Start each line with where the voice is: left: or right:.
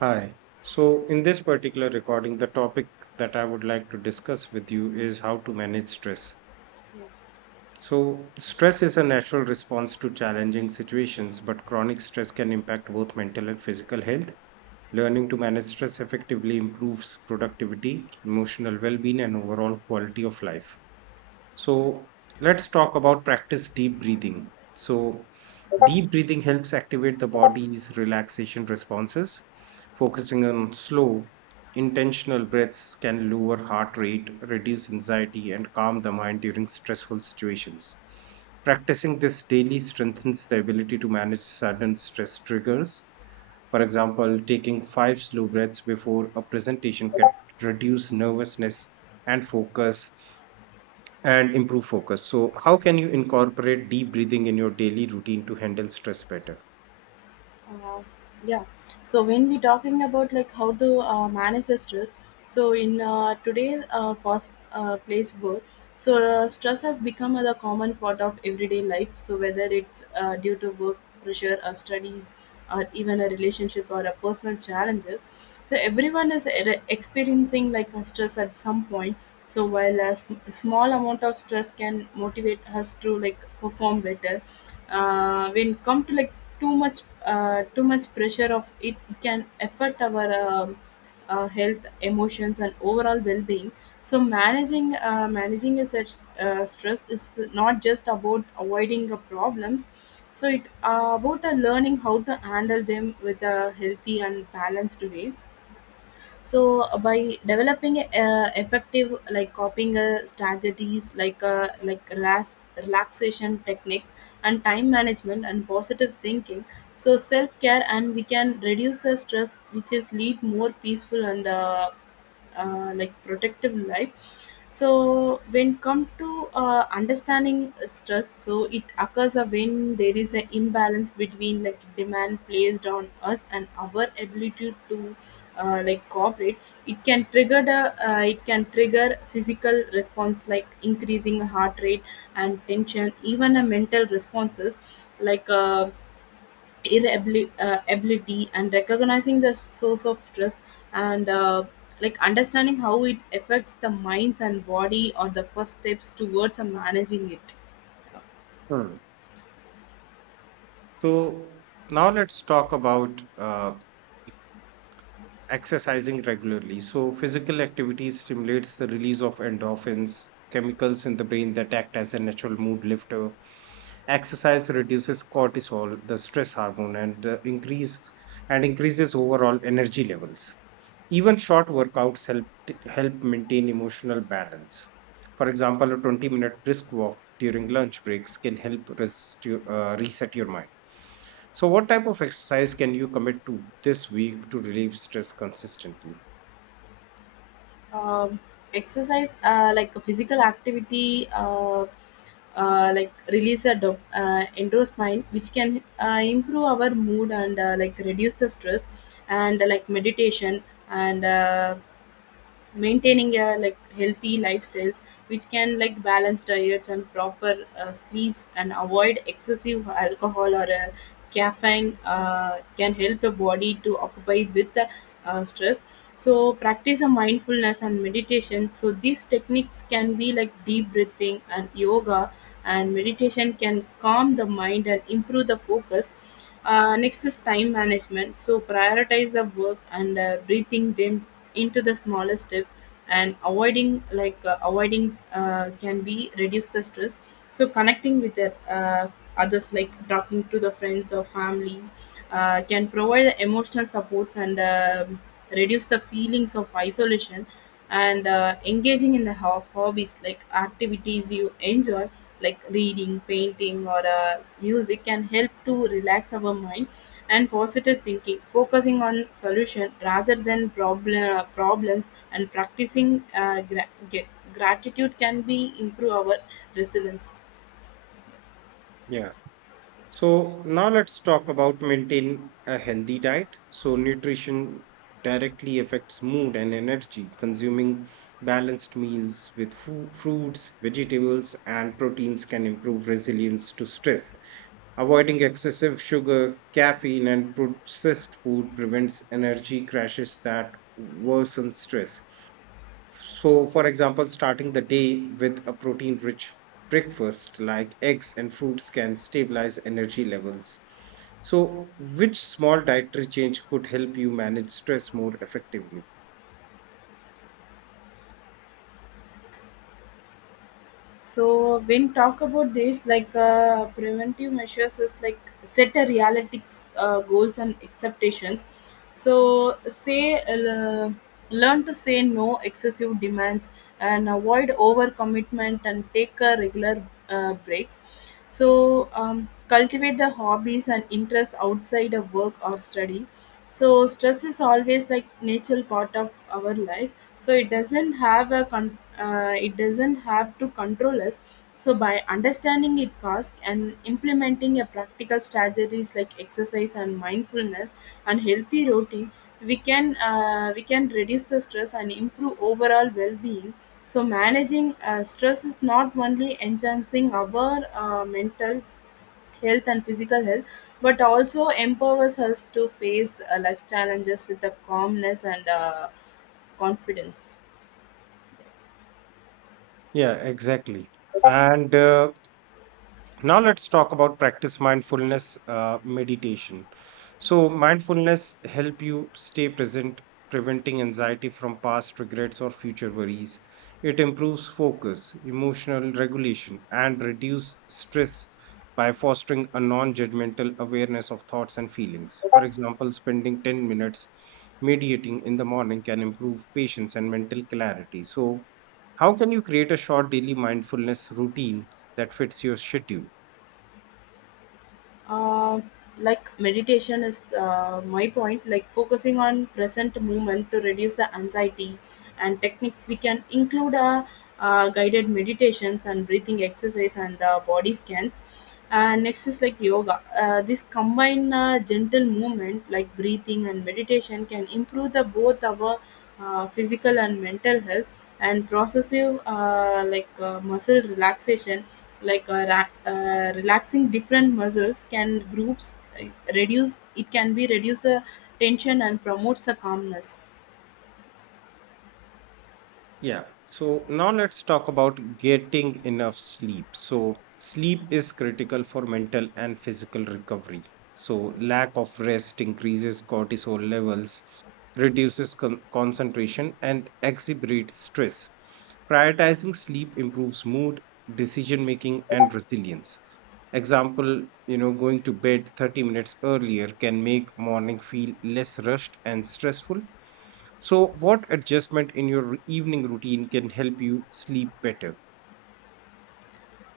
right: Hi. So, in this particular recording, the topic that I would like to discuss with you is how to manage stress. So, stress is a natural response to challenging situations, but chronic stress can impact both mental and physical health. Learning to manage stress effectively improves productivity, emotional well being, and overall quality of life. So let's talk about practice deep breathing. So deep breathing helps activate the body's relaxation responses. Focusing on slow, intentional breaths can lower heart rate, reduce anxiety, and calm the mind during stressful situations. Practicing this daily strengthens the ability to manage sudden stress triggers. For example, taking five slow breaths before a presentation can reduce nervousness and focus and improve focus. So, how can you incorporate deep breathing in your daily routine to handle stress better?
left: Uh, yeah. So when we talking about like how to manage the stress, so in today's fast place world, so stress has become a common part of everyday life. So whether it's due to work pressure, or studies, or even a relationship or a personal challenges, so everyone is experiencing like a stress at some point, so while a a small amount of stress can motivate us to like perform better. Uh, when come to like too much pressure of it can affect our health emotions and overall well-being. So managing a such stress is not just about avoiding the problems, so it about learning how to handle them with a healthy and balanced way. So by developing effective like copying strategies like like relaxation techniques and time management and positive thinking. So self care, and we can reduce the stress which is lead more peaceful and like protective life. So when come to understanding stress, so it occurs when there is an imbalance between like demand placed on us and our ability to like cooperate. It can trigger the it can trigger physical response like increasing heart rate and tension, even a mental responses like irritability. And recognizing the source of stress and like understanding how it affects the minds and body are the first steps towards managing it.
right: Hmm. So, now let's talk about exercising regularly. So, physical activity stimulates the release of endorphins, chemicals in the brain that act as a natural mood lifter. Exercise reduces cortisol, the stress hormone, and increases overall energy levels. Even short workouts help maintain emotional balance. For example, a 20-minute brisk walk during lunch breaks can reset your mind. So, what type of exercise can you commit to this week to relieve stress consistently?
left: um, Exercise like a physical activity, like release a endorphin, which can improve our mood and like reduce the stress. And like meditation and maintaining a like healthy lifestyles, which can like balance diets and proper sleeps, and avoid excessive alcohol or caffeine can help the body to occupy with the stress. So practice a mindfulness and meditation, so these techniques can be like deep breathing and yoga, and meditation can calm the mind and improve the focus. Next is time management. So prioritize the work and breathing them into the smaller steps, and avoiding can be reduce the stress. So connecting with the, others like talking to the friends or family can provide the emotional supports and reduce the feelings of isolation. And engaging in the hobbies like activities you enjoy, like reading, painting, or music can help to relax our mind. And positive thinking, focusing on solution rather than problems, and practicing gratitude can be improve our resilience.
right: Yeah. So, now let's talk about maintain a healthy diet. So, nutrition directly affects mood and energy. Consuming balanced meals with fruits, vegetables, and proteins can improve resilience to stress. Avoiding excessive sugar, caffeine, and processed food prevents energy crashes that worsen stress. So, for example, starting the day with a protein rich breakfast like eggs and fruits can stabilize energy levels. So, which small dietary change could help you manage stress more effectively?
left: So when talk about this, like preventive measures is like set a realistics goals and expectations. So say learn to say no excessive demands, and avoid overcommitment, and take a regular breaks. So cultivate the hobbies and interests outside of work or study. So stress is always like natural part of our life, so it doesn't have a con- it doesn't have to control us. So by understanding it, cause, and implementing a practical strategies like exercise and mindfulness and healthy routine, we can reduce the stress and improve overall well-being. So managing stress is not only enhancing our mental health and physical health, but also empowers us to face life challenges with the calmness and confidence.
right: Yeah, exactly. And Now, let's talk about practice mindfulness meditation. So, mindfulness help you stay present, preventing anxiety from past regrets or future worries. It improves focus, emotional regulation, and reduce stress by fostering a non-judgmental awareness of thoughts and feelings. For example, spending 10 minutes meditating in the morning can improve patience and mental clarity. So, how can you create a short daily mindfulness routine that fits your schedule?
left: uh, like meditation is my point, like focusing on present moment to reduce the anxiety. And techniques we can include guided meditations and breathing exercise and body scans. And next is like yoga, this combined gentle movement like breathing and meditation can improve the both our physical and mental health. And processive muscle relaxation, like relaxing different muscles can groups, uh, reduce, it can be reduce the tension and promotes the calmness.
right: Yeah. So now let's talk about getting enough sleep. So sleep is critical for mental and physical recovery. So lack of rest increases cortisol levels, reduces concentration, and exacerbates stress. Prioritizing sleep improves mood, decision making, and resilience. Example, you know, going to bed 30 minutes earlier can make morning feel less rushed and stressful. So, what adjustment in your evening routine can help you sleep better?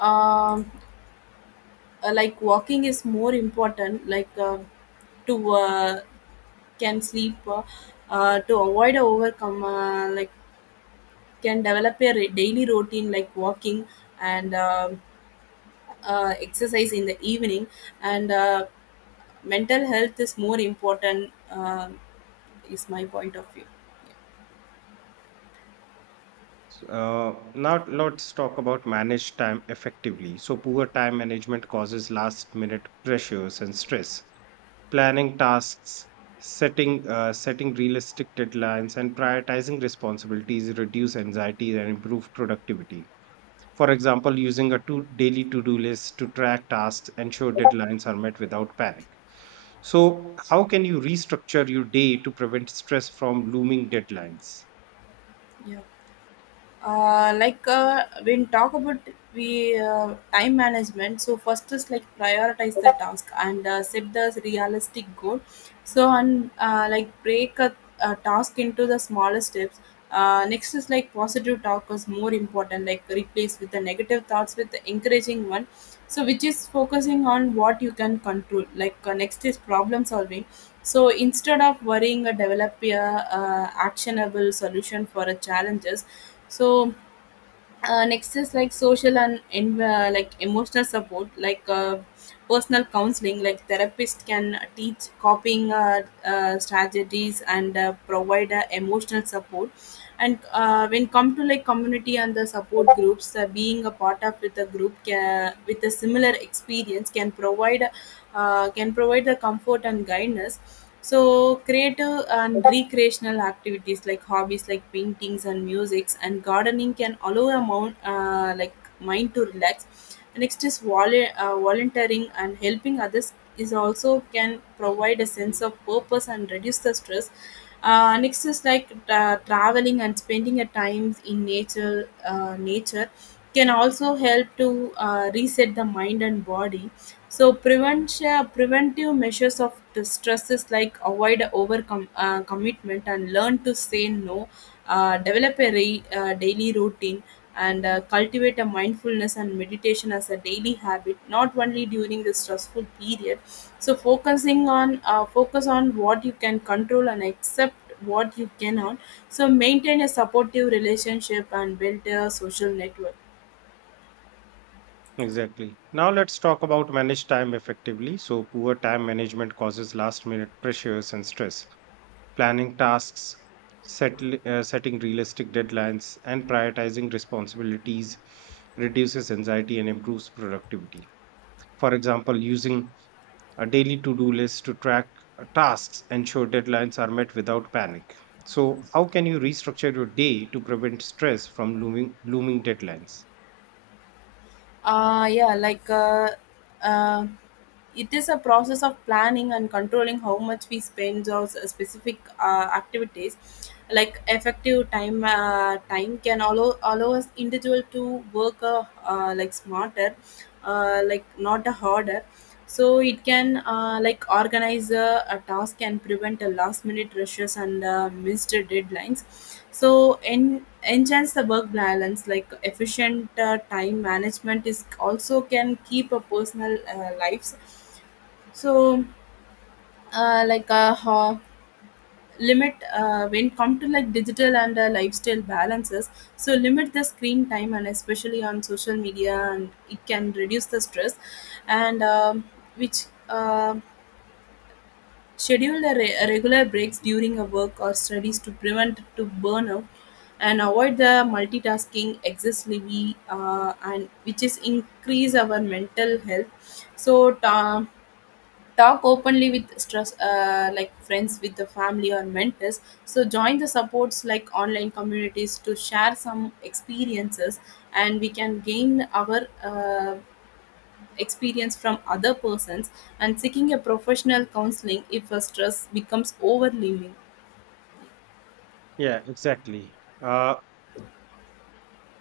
left: um, like walking is more important, like to can sleep, to avoid a overcome, like can develop a daily routine like walking and exercise in the evening. And mental health is more important, is my point of view.
right: Now, let's talk about manage time effectively. So, poor time management causes last-minute pressures and stress. Planning tasks, setting realistic deadlines, and prioritizing responsibilities reduce anxiety and improve productivity. For example, using a to daily to do list to track tasks, ensure deadlines are met without panic. So, how can you restructure your day to prevent stress from looming deadlines?
left: Yeah. When talk about we time management, so first is like prioritize the task and set the realistic goal. So and like break a task into the smaller steps. Next is like positive talk is more important, like replace with the negative thoughts with the encouraging one. So which is focusing on what you can control. Like next is problem solving, so instead of worrying, or develop a actionable solution for a challenges. So next is like social and like emotional support, like personal counseling like therapist can teach coping strategies and provide emotional support. And when come to like community and the support groups, being a part of with a group with a similar experience can provide, the comfort and guidance. So creative and recreational activities like hobbies, like paintings and musics and gardening, can allow a mount, like mind to relax. Next is volunteering and helping others is also can provide a sense of purpose and reduce the stress. Next is like traveling and spending a time in nature. Nature can also help to reset the mind and body. So preventive measures of the stresses, like avoid overcome commitment and learn to say no, develop a daily routine, and cultivate a mindfulness and meditation as a daily habit, not only during the stressful period. So focus on what you can control and accept what you cannot. So maintain a supportive relationship and build a social network.
right: Exactly. Now, let's talk about manage time effectively. So, poor time management causes last minute pressures and stress. Planning tasks, setting realistic deadlines, and prioritizing responsibilities reduces anxiety and improves productivity. For example, using a daily to-do list to track tasks, ensure deadlines are met without panic. So, how can you restructure your day to prevent stress from looming deadlines?
left: Uh yeah like uh, uh it is a process of planning and controlling how much we spend on specific activities. Like effective time time can allow us individual to work, like smarter, like not harder. So it can like organize a task and prevent a last minute rushes and missed deadlines. So enhance the work balance, like efficient time management is also can keep a personal lives. So uh, like uh, ho- limit, when come to like digital and lifestyle balances. So limit the screen time, and especially on social media, and it can reduce the stress. And which um schedule a a regular breaks during a work or studies to prevent to burnout, and avoid the multitasking excessively, and which is increase our mental health. So talk openly with stress, like friends with the family or mentors. So join the supports like online communities to share some experiences, and we can gain our experience from other persons, and seeking a professional counseling if a stress becomes overwhelming.
right: Yeah, exactly.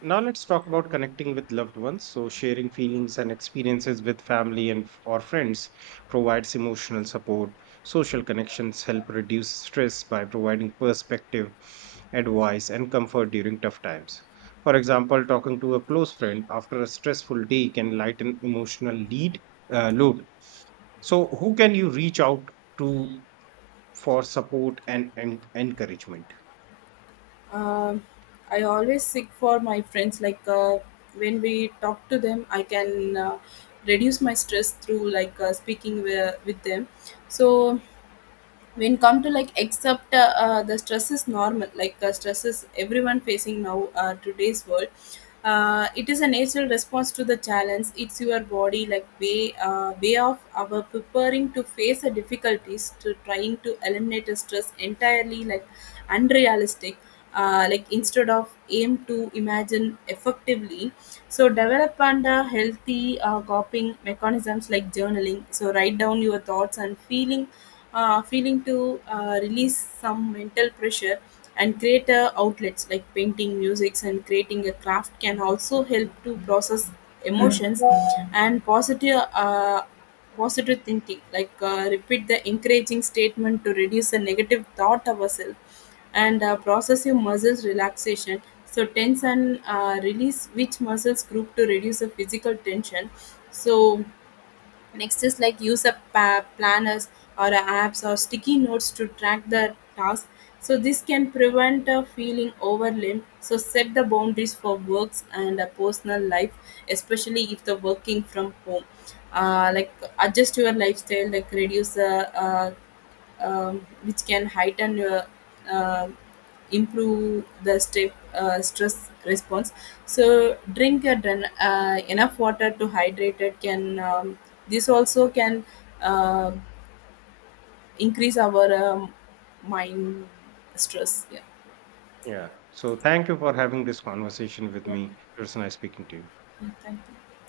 right: Now let's talk about connecting with loved ones. So sharing feelings and experiences with family or friends provides emotional support. Social connections help reduce stress by providing perspective, advice and comfort during tough times. For example, talking to a close friend after a stressful day can lighten emotional lead load. So who can you reach out to for support and encouragement?
left: Um I always seek for my friends. Like when we talk to them, I can reduce my stress through like speaking with them. So when come to like accept the stress is normal. Like stress is everyone facing now, today's world. It is a natural response to the challenge. It's your body like way, way of our preparing to face the difficulties. To trying to eliminate the stress entirely, like unrealistic. Like instead of aim to imagine effectively. So develop and healthy coping mechanisms like journaling, so write down your thoughts and feeling to release some mental pressure. And creator outlets like painting, musics, and creating a craft can also help to process emotions. And positive thinking like repeat the encouraging statement to reduce the negative thought ourselves. And process your muscles relaxation, so tense and release which muscles group to reduce the physical tension. So next is like use a planners or a apps or sticky notes to track the task. So this can prevent a feeling overwhelmed. So set the boundaries for works and a personal life, especially if the working from home. Like adjust your lifestyle, like reduce the which can heighten, uh, improve the stress response. So drink and then, enough water to hydrate it, can this also can uh, increase our mind stress. Yeah.
right: Yeah. So thank you for having this conversation with
left: Yeah,
right: me. It was nice speaking to you.
left: yeah, thank you.